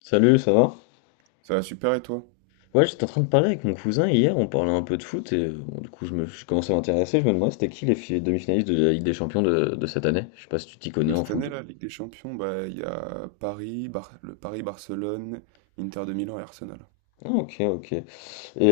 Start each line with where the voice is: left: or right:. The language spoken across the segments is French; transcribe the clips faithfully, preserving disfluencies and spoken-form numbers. left: Salut, ça va?
right: Ça va super et toi?
left: Ouais, j'étais en train de parler avec mon cousin hier, on parlait un peu de foot et euh, bon, du coup je me je commençais à m'intéresser, je me demandais c'était qui les fi- demi-finalistes de la Ligue des Champions de, de cette année? Je sais pas si tu t'y connais
right: De
left: en
right: cette
left: foot.
right: année, la Ligue des Champions, bah il y a Paris, Bar- le Paris, Barcelone, Inter de Milan et Arsenal.
left: Ah, ok, ok. Et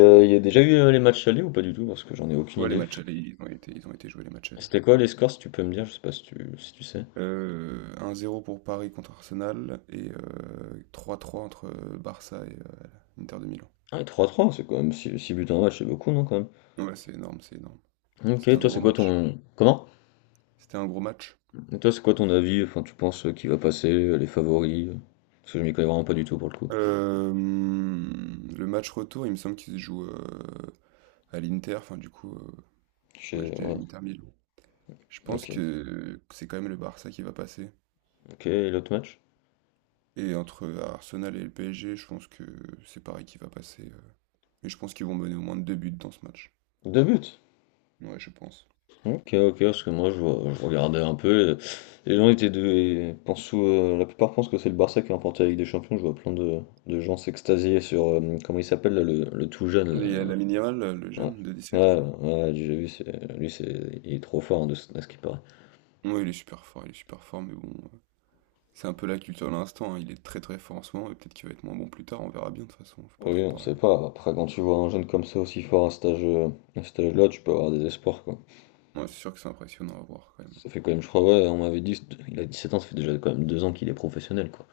left: euh, il y a déjà eu euh, les matchs allés ou pas du tout? Parce que j'en ai aucune
right: Ouais, les
left: idée.
right: matchs allés, ils ont été, ils ont été joués les matchs allés.
left: C'était quoi les scores si tu peux me dire? Je sais pas si tu, si tu sais.
right: Euh, un zéro pour Paris contre Arsenal et euh, trois trois entre euh, Barça et euh, Inter de Milan.
left: Ah, et trois à trois c'est quand même six six buts en match, c'est beaucoup, non, quand
right: Ouais, c'est énorme, c'est énorme.
left: même?
right: C'était
left: Ok,
right: un
left: toi
right: gros
left: c'est quoi
right: match.
left: ton... Comment?
right: C'était un gros match.
left: Et toi c'est quoi ton avis? Enfin, tu penses euh, qui va passer, euh, les favoris? euh, Parce que je m'y connais vraiment pas du tout pour le coup.
right: Euh, le match retour, il me semble qu'il se joue euh, à l'Inter, enfin du coup, euh,
left: Je
right: match
left: sais-
right: de
left: Ouais,
right: l'Inter Milan. Je pense
left: ok.
right: que c'est quand même le Barça qui va passer.
left: Ok, et l'autre match?
right: Et entre Arsenal et le P S G, je pense que c'est Paris qui va passer. euh, Mais je pense qu'ils vont mener au moins deux buts dans ce match.
left: deux buts?
right: Ouais, je pense.
left: Ok, ok, parce que moi je, je regardais un peu. Et les gens étaient deux et pensent euh, la plupart pensent que c'est le Barça qui a remporté la Ligue des Champions. Je vois plein de, de gens s'extasier sur euh, comment il s'appelle là, le, le tout jeune.
right: Les, la minimale, là, le
left: Là.
right: jeune de
left: Ouais,
right: dix-sept ans,
left: ouais,
right: là.
left: ouais, j'ai vu, c'est- lui c'est, il est trop fort hein, de ce, à ce qu'il paraît.
right: Ouais, il est super fort, il est super fort, mais bon, euh, c'est un peu la culture de l'instant, hein. Il est très très fort en ce moment, et peut-être qu'il va être moins bon plus tard, on verra bien de toute façon, faut pas
left: Oui,
right: trop
left: on
right: parler.
left: sait pas. Après, quand tu vois un jeune comme ça aussi fort à cet âge, euh, à cet âge-là, tu peux avoir des espoirs quoi.
right: Ouais, c'est sûr que c'est impressionnant à voir quand même.
left: Ça fait quand même, je crois, ouais, on m'avait dit, il a dix sept ans, ça fait déjà quand même deux ans qu'il est professionnel quoi.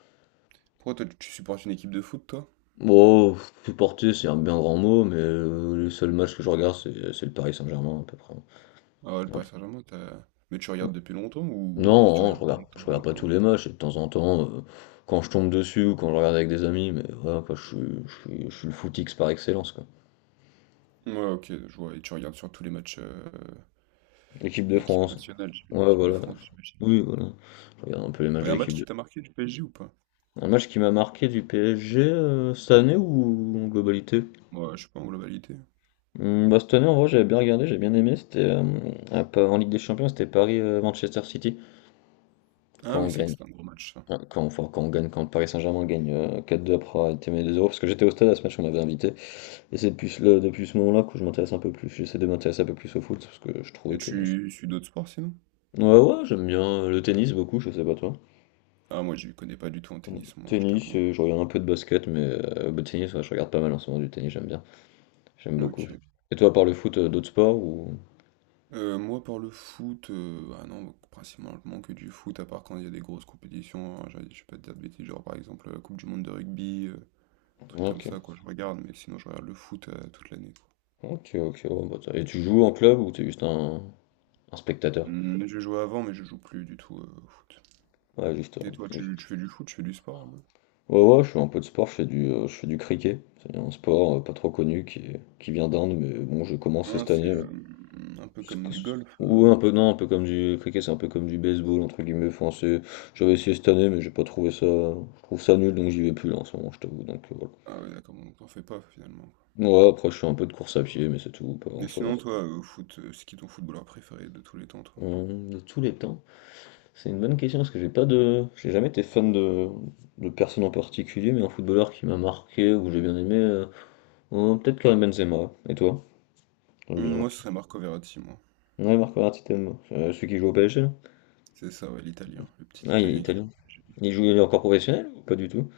right: Pourquoi toi, tu tu supportes une équipe de foot, toi?
left: Bon, supporter, c'est un bien grand mot, mais heu, les seuls matchs que je regarde, c'est c'est le Paris Saint-Germain à peu près.
right: Ah ouais, le
left: Ah
right: Paris Saint-Germain, t'as- mais tu
left: bon?
right: regardes depuis longtemps ou
left: Non,
right: juste tu
left: non, je
right: regardes
left: regarde
right: depuis
left: je regarde pas tous
right: longtemps?
left: les matchs et de temps en temps, heu, quand je tombe dessus ou quand je regarde avec des amis, mais voilà quoi, je suis je suis je suis le footix par excellence quoi.
right: Ouais, ok, je vois. Et tu regardes sur tous les matchs euh,
left: L'équipe de
right: L'équipe
left: France.
right: nationale, j'ai-
left: Ouais
right: l'équipe de
left: voilà.
right: France, j'imagine.
left: Oui voilà. Je regarde un peu les matchs
right: Il y
left: de
right: a un
left: l'équipe
right: match
left: de
right: qui t'a marqué du P S G ou pas?
left: un match qui m'a marqué du P S G, heu, cette année ou en globalité?
right: Moi, je sais pas en globalité.
left: Mmh, bah, cette année en vrai j'avais bien regardé, j'ai bien aimé, c'était, hem, à pa en Ligue des Champions, c'était Paris, euh, Manchester City. Quand
right: Ah
left: on
right: oui, c'est vrai que
left: gagne,
right: c'était un gros match, ça.
left: ouais, quand, enfin, quand on gagne, quand le Paris Saint-Germain gagne euh, quatre deux après avoir été mené deux zéro parce que j'étais au stade à ce match, on m'avait invité, et c'est depuis, ce- le- depuis ce moment-là que je m'intéresse un peu plus, j'essaie de m'intéresser un peu plus au foot, parce que je trouvais
right: Mais
left: que...
right: tu suis d'autres sports sinon?
left: Ouais, ouais, j'aime bien euh, le tennis beaucoup, je sais pas toi.
right: Ah, moi, je connais pas du tout en
left: Mm.
right: tennis, moi, je
left: Tennis,
right: t'avoue.
left: euh, je regarde un peu de basket, mais euh, le tennis, ouais, je regarde pas mal en ce moment du tennis, j'aime bien, j'aime beaucoup.
right: Ok.
left: Et toi, par le foot, euh, d'autres sports ou...
right: Euh, moi, pour le foot, euh, ah non, principalement que du foot, à part quand il y a des grosses compétitions, hein, j'ai- je vais pas te dire de bêtises, genre par exemple la Coupe du Monde de rugby, euh, trucs comme
left: Ok,
right: ça, quoi, je regarde, mais sinon, je regarde le foot euh, toute l'année, quoi.
left: ok, ok, ouais, bah, t'as- et tu joues en club ou t'es juste un, un spectateur?
right: Hmm, je jouais avant, mais je joue plus du tout euh, au foot.
left: Ouais, juste,
right: Et toi,
left: euh,
right: tu, tu fais du foot, tu fais du sport?
left: Ouais, ouais, je fais un peu de sport, je fais du, euh, je fais du cricket. C'est un sport euh, pas trop connu qui, est- qui vient d'Inde, mais bon, je commence
right: Ah,
left: cette année.
right: c'est
left: euh,
right: euh, un peu
left: parce
right: comme
left: que-
right: du golf.
left: Ouais,
right: euh.
left: un peu, non, un peu comme du cricket, c'est un peu comme du baseball, entre guillemets. Enfin, c'est- j'avais essayé cette année, mais j'ai pas trouvé ça. Je trouve ça nul, donc j'y vais plus là en ce moment, je t'avoue. Donc euh, voilà.
right: Ah ouais, d'accord, donc t'en fais pas finalement, quoi.
left: Ouais, après, je fais un peu de course à pied, mais c'est tout, pas
right: Mais
left: grand-chose.
right: sinon, toi, au foot, euh, c'est qui ton footballeur préféré de tous les temps, toi?
left: Hum, De tous les temps, c'est une bonne question parce que j'ai pas de, j'ai jamais été fan de, de personne en particulier, mais un footballeur qui m'a marqué ou que j'ai bien aimé, euh, euh, peut-être Karim Benzema. Et toi? J'aime
right: Hum,
left: bien Marc.
right: moi, ce serait Marco Verratti, moi.
left: Ouais, Marco Verratti, t'aimes. Euh, celui qui joue au P S G, là?
right: C'est ça, ouais, l'Italien, le petit
left: Ah, il est
right: Italien qui joue au
left: italien.
right: P S G.
left: Il joue, il est encore professionnel ou pas du tout?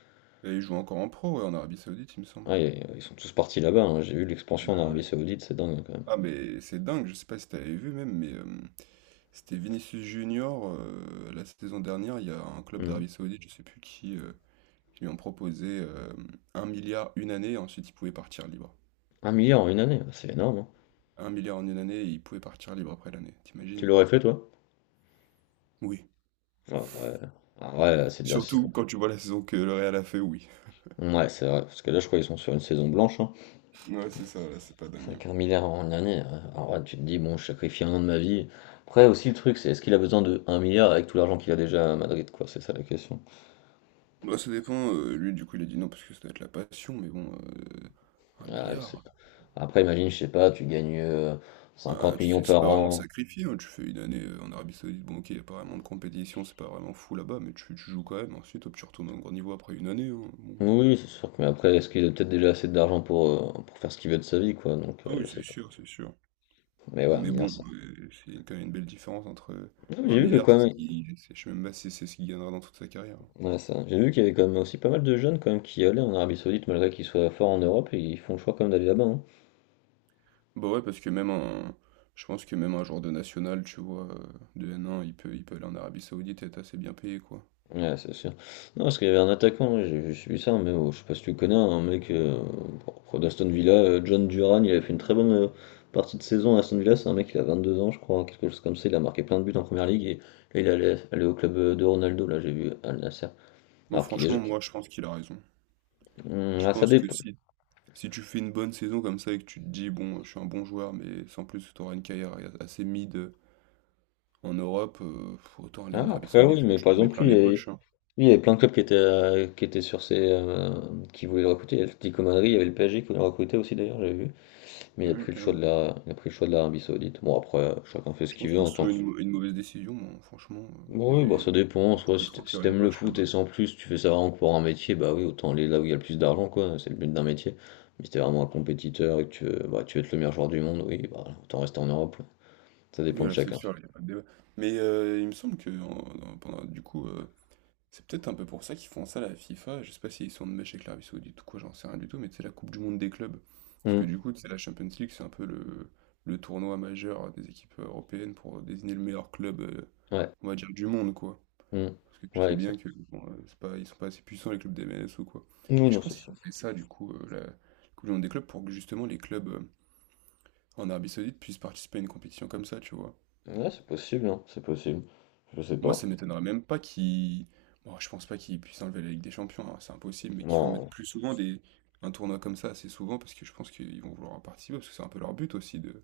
right: Et il joue encore en pro, ouais, en Arabie Saoudite, il me semble.
left: Ah, il- ils sont tous partis là-bas. Hein. J'ai vu l'expansion en
right: Ah,
left: Arabie
right: ouais.
left: Saoudite, c'est dingue hein, quand
right: Ah, mais c'est dingue, je sais pas si t'avais vu même, mais euh, c'était Vinicius Junior euh, la saison dernière, il y a un club
left: même. Hmm.
right: d'Arabie Saoudite, je sais plus qui, euh, qui lui ont proposé euh, un milliard une année, ensuite il pouvait partir libre.
left: Un milliard en une année, c'est énorme. Hein.
right: Un milliard en une année, il pouvait partir libre après l'année,
left: Tu
right: t'imagines?
left: l'aurais fait, toi?
right: Oui.
left: Ah, ouais. Ah, ouais, c'est déjà c'est-
right: Surtout quand tu vois la saison que le Real a fait, oui.
left: Ouais, c'est vrai. Parce que là, je crois qu'ils sont sur une saison blanche. Hein.
right: Ouais, c'est ça, là, c'est pas dingue, hein.
left: Avec un en une année. euh, Alors là, tu te dis, bon, je sacrifie un an de ma vie. Après, aussi, le truc, c'est est-ce qu'il a besoin de un milliard avec tout l'argent qu'il a déjà à Madrid, quoi? C'est ça la question.
right: Bah, ça dépend. euh, lui, du coup, il a dit non parce que ça doit être la passion, mais bon, euh, un
left: Ah, je sais
right: milliard.
left: pas. Après, imagine, je sais pas, tu gagnes euh,
right: Ah,
left: cinquante
right: tu
left: millions
right: sais, c'est
left: par
right: pas vraiment
left: an.
right: sacrifié, hein. Tu fais une année euh, en Arabie Saoudite, bon, ok, y a pas vraiment de compétition, c'est pas vraiment fou là-bas, mais tu, tu joues quand même. Ensuite, hop, tu retournes au grand niveau après une année, hein, bon.
left: Oui, c'est sûr que, mais après, est-ce qu'il a peut-être déjà assez d'argent pour, euh, pour faire ce qu'il veut de sa vie, quoi, donc euh,
right: Ah
left: je
right: oui,
left: sais
right: c'est
left: pas.
right: sûr, c'est sûr.
left: Mais ouais, un
right: Mais
left: milliard,
right: bon,
left: ça.
right: euh, c'est quand même une belle différence entre. euh,
left: Non, mais
right: bah, un
left: j'ai vu que
right: milliard,
left: quand
right: c'est ce
left: même,
right: qui. c'est- Je sais même pas si c'est ce qu'il gagnera dans toute sa carrière, hein.
left: ouais, ça. J'ai vu qu'il y avait quand même aussi pas mal de jeunes quand même qui allaient en Arabie Saoudite, malgré qu'ils soient forts en Europe, et ils font le choix quand même d'aller là-bas. Hein.
right: Bah, ouais, parce que même un je pense que même un joueur de national, tu vois, heu, de N un, il peut il peut aller en Arabie Saoudite et être assez bien payé, quoi.
left: Ouais, c'est sûr. Non, parce qu'il y avait un attaquant, ouais, j'ai j'ai suivi ça, mais oh, je sais pas si tu connais hein, un mec euh, bon, d'Aston Villa, euh, John Duran, il a fait une très bonne euh, partie de saison à Aston Villa, c'est un mec qui a vingt-deux ans, je crois, quelque chose comme ça, il a marqué plein de buts en première ligue, et là, il allait, allait au club euh, de Ronaldo, là, j'ai vu Al Nasser.
right: Bon,
left: Alors qu'il est
right: franchement,
left: jeune.
right: moi, je pense qu'il a raison.
left: Hum,
right: Je
left: ah, ça
right: pense que
left: dépend.
right: si si tu fais une bonne saison comme ça et que tu te dis: «Bon, je suis un bon joueur, mais sans plus, tu auras une carrière assez mid, en Europe, heu, autant aller
left: Ah,
right: en Arabie
left: après, oui,
right: Saoudite où
left: mais
right: tu
left: par
right: te mets
left: exemple,
right: plein
left: lui, il y
right: les
left: avait, lui,
right: poches», hein.
left: il y avait plein de clubs qui étaient, euh, qui étaient sur ses. Euh, qui voulaient le recruter, il y avait le Atlético Madrid, il y avait le P S G qui voulait le recruter aussi, d'ailleurs, j'ai vu. Mais il a
right: Ouais,
left: pris le
right: quand
left: choix de
right: même.
left: la, il a pris le choix de l'Arabie Saoudite. Bon, après, euh, chacun fait ce
right: Je
left: qu'il
right: pense
left: veut
right: pas que
left: en
right: ce
left: tant
right: soit
left: que.
right: une mau une mauvaise décision, moi, franchement, heu,
left: Bon,
right: vu
left: oui, bah, ça
right: les
left: dépend.
right: comment tu
left: Soit
right: peux
left: si
right: te
left: t'- Si
right: remplir les
left: t'aimes le
right: poches
left: foot
right: là-bas.
left: et sans plus, tu fais ça vraiment que pour un métier, bah oui, autant aller là où il y a le plus d'argent, quoi. C'est le but d'un métier. Mais si t'es vraiment un compétiteur et que tu veux, bah, tu veux être le meilleur joueur du monde, oui, bah, autant rester en Europe. Ça
right: Oui,
left: dépend de
right: là, c'est
left: chacun.
right: sûr, il y a pas de débat. Mais heu, il me semble que en en- pendant du coup, euh, C'est peut-être un peu pour ça qu'ils font ça, la FIFA. Je sais pas s'ils sont de mèche avec l'Arabie Saoudite ou quoi, j'en sais rien du tout, mais c'est la Coupe du Monde des clubs. Parce
left: Hmm,
right: que du coup, c'est la Champions League, c'est un peu le, le tournoi majeur des équipes européennes pour désigner le meilleur club, euh,
left: ouais.
right: on va dire, du monde, quoi.
left: Hmm,
right: Parce que tu
left: ouais,
right: sais bien
left: exact.
right: que bon, euh, c'est pas, ils sont pas assez puissants, les clubs des M L S ou quoi.
left: Oui,
right: Mais je
left: non,
right: pense
left: c'est
right: qu'ils
left: ça.
right: ont fait ça, du coup, euh, la Coupe du Monde des clubs, pour que justement les clubs euh, en Arabie Saoudite puissent participer à une compétition comme ça, tu vois.
left: Ouais, c'est possible, hein, c'est possible. Je sais
right: Moi, ça
left: pas.
right: m'étonnerait même pas qu'ils. Bon, je pense pas qu'ils puissent enlever la Ligue des Champions, hein, c'est impossible, mais qu'ils en mettent
left: Non,
right: plus souvent des... un tournoi comme ça assez souvent parce que je pense qu'ils vont vouloir en participer parce que c'est un peu leur but aussi de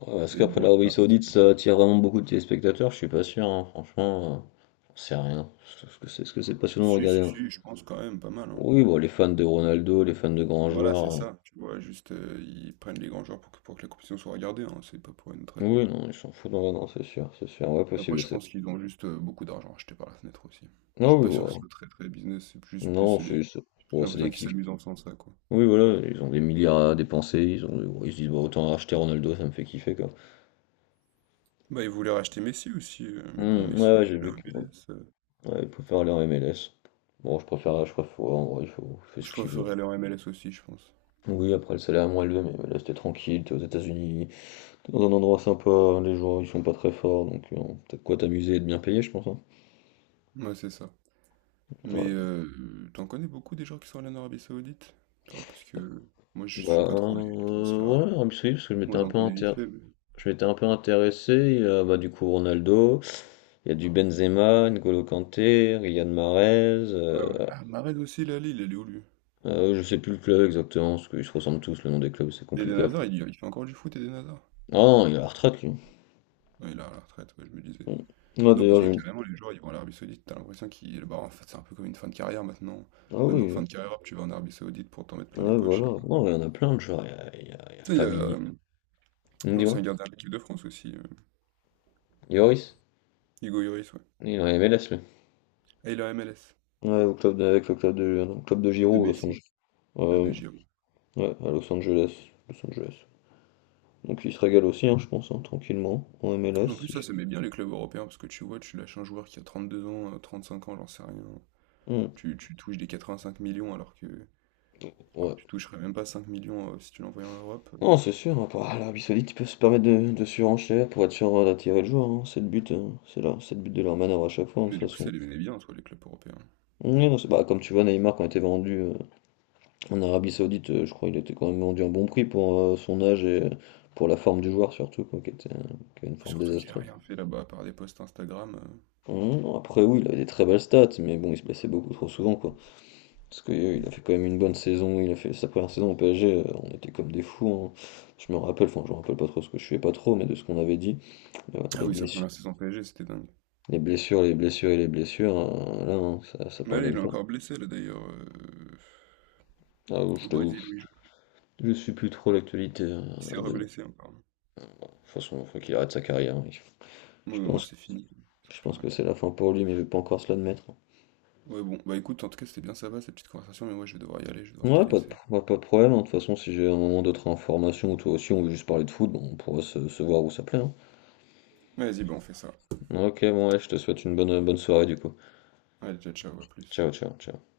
left: ouais, est-ce
right: d'être
left: qu'après
right: bon à
left: l'Arabie Saoudite ça
right: l'international.
left: attire vraiment beaucoup de téléspectateurs? Je suis pas sûr, hein, franchement, euh, j'en sais rien. Est-ce que c'est ce que c'est passionnant de
right: Si,
left: regarder?
right: si,
left: Hein.
right: si, je pense quand même pas mal, hein.
left: Oui, bon, les fans de Ronaldo, les fans de grands
right: Voilà, c'est
left: joueurs. euh,
right: ça. Tu vois, juste euh, ils prennent les grands joueurs pour que, pour que la compétition soit regardée, hein, c'est pas pour une autre raison.
left: Oui, non, ils s'en foutent, non, non, c'est sûr, c'est sûr, ouais, possible,
right: Après,
left: je
right: je
left: sais.
right: pense qu'ils ont juste euh, beaucoup d'argent acheté par la fenêtre aussi. Je
left: Non,
right: suis
left: oui,
right: pas sûr que ce
left: bon,
right: soit très très business, c'est plus
left: non,
right: plus euh,
left: c'est c'est-
right: j'ai plus
left: bon, c'est des
right: l'impression qu'ils
left: kiffs.
right: s'amusent en faisant ça, quoi.
left: Oui, voilà, ils ont des milliards à dépenser, ils ont, ils se disent, bon, autant acheter Ronaldo, ça me fait kiffer, quoi.
right: Bah, ils voulaient racheter Messi aussi, heu, mais bon,
left: Hmm,
right: Messi,
left: ouais, ouais,
right: il est
left: j'ai
right: allé
left: vu
right: en
left: que, bon,
right: M L S, heu,
left: ouais, ils préfèrent aller en M L S. Bon, je préfère, je préfère, ouais, en vrai, il faut, il fait ce
right: je
left: qu'il veut.
right: préférerais aller en M L S aussi, je pense.
left: Oui, après le salaire est moins élevé, mais là c'était tranquille, t'es aux États-Unis, t'es dans un endroit sympa, les joueurs ils sont pas très forts, donc euh, t'as de quoi t'amuser et de bien payer, je pense. Hein.
right: Ouais, c'est ça. Mais
left: Ouais.
right: heu, tu en connais beaucoup des gens qui sont allés en Arabie Saoudite, toi? Parce que moi, je
left: Bah
right: suis pas trop les les
left: euh,
right: transferts, heu,
left: ouais, Arabie Saoudite, parce que je m'étais
right: moi,
left: un
right: j'en
left: peu
right: connais vite
left: inter...
right: fait, mais
left: je m'étais un peu intéressé, il y a, bah, du coup Ronaldo, il y a du Benzema, N'Golo Kanté, Riyad Mahrez,
right: ouais, ouais.
left: euh,
right: Ah, Mahrez aussi, là, il est allé où, lui?
left: euh, je sais plus le club exactement, parce qu'ils se ressemblent tous, le nom des clubs c'est
right: Eden
left: compliqué après.
right: Hazard, il y il fait encore du foot, Eden Hazard?
left: Ah non, il est à la retraite lui.
right: non il est à la retraite, ouais, je me disais.
left: Mm. Ah
right: Non, parce
left: d'ailleurs
right: que
left: j'ai une...
right: carrément, les joueurs, ils vont en Arabie Saoudite, t'as l'impression qu'ils bah, en fait, c'est un peu comme une fin de carrière maintenant.
left: Ah
right: Maintenant, fin
left: oui,
right: de carrière, hop, tu vas en Arabie Saoudite pour t'en mettre plein les
left: ouais,
right: poches
left: voilà.
right: et voilà.
left: Non, il y en a plein de joueurs. Il y a, il y a- il y a
right: Tu sais, il y
left: Fabinho,
right: a, hem,
left: Mmh,
right: L'ancien
left: dis-moi.
right: gardien de l'équipe de France aussi, euh,
left: Yoris?
right: Hugo Lloris, ouais.
left: Il est en M L S, lui.
right: Ah il est en M L S.
left: Ouais, au club de, avec le club de, non, club de
right: De
left: Giro, Los
right: Messi.
left: Angeles.
right: Ah, de
left: Euh,
right: Giroud.
left: ouais, à Los Angeles. Los Angeles. Donc il se régale aussi, hein, je pense, hein, tranquillement, en
right: Mais En plus,
left: M L S. il
right: ça,
left: fait-
right: ça met bien les clubs européens, parce que tu vois, tu lâches un joueur qui a trente-deux ans, euh, trente-cinq ans, j'en sais rien.
left: Hmm,
right: Tu, tu touches des quatre-vingt-cinq millions, alors que, alors
left: ouais.
right: que tu toucherais même pas cinq millions euh, si tu l'envoyais en Europe.
left: Non, c'est sûr, hein, par- l'Arabie Saoudite, ils peuvent se permettre de, de surenchère pour être sûr euh, d'attirer le joueur. Hein, c'est le but, hein, c'est là, c'est le but de leur manœuvre à chaque fois, hein, de toute
right: Mais du coup,
left: façon.
right: ça les met bien, soit les clubs européens.
left: Ouais, non, c'est- bah, comme tu vois, Neymar, quand il était vendu euh, en Arabie Saoudite, euh, je crois qu'il était quand même vendu à un bon prix pour euh, son âge et euh, pour la forme du joueur, surtout, quoi, qui était, euh, qui a une forme
right: Surtout qu'il a
left: désastreuse.
right: rien fait là-bas, à part des posts Instagram. euh.
left: Mmh, après oui, il avait des très belles stats, mais bon, il se blessait beaucoup trop souvent, quoi. Parce que euh, il a fait quand même une bonne saison, il a fait sa première saison au P S G, euh, on était comme des fous, hein. Je me rappelle, enfin je me rappelle pas trop ce que je fais pas trop, mais de ce qu'on avait dit, euh,
right: Ah
left: les
right: oui, sa
left: blessures,
right: première saison P S G, c'était dingue.
left: les blessures, les blessures et les blessures, euh, là, hein, ça, ça
right: Mais là, il
left: pardonne
right: est
left: pas.
right: encore blessé, là, d'ailleurs, euh,
left: Ah oui, je
right: au
left: t'avoue,
right: Brésil, oui, il joue.
left: je suis plus trop l'actualité euh,
right: Il s'est
left: de De
right: reblessé encore.
left: toute façon, il faut qu'il arrête sa carrière. Hein.
right: Ouais,
left: Je
right: ouais,
left: pense,
right: c'est fini. Ça sert
left: je
right: plus
left: pense
right: à rien.
left: que c'est la fin pour lui, mais il veut pas encore se l'admettre.
right: Ouais, bon, bah écoute, en tout cas, c'était bien sympa cette petite conversation, mais moi je vais devoir y aller, je vais devoir te
left: Ouais, pas de,
right: laisser.
left: pro- pas de problème, hein. De toute façon, si j'ai un moment d'autres informations, ou toi aussi, on veut juste parler de foot, bon, on pourra se, se voir ou s'appeler. Hein.
right: Vas-y, bah on fait ça.
left: Ok, bon, ouais, je te souhaite une bonne, bonne soirée du coup.
right: Allez, ciao, ciao, à plus.
left: Ciao, ciao, ciao.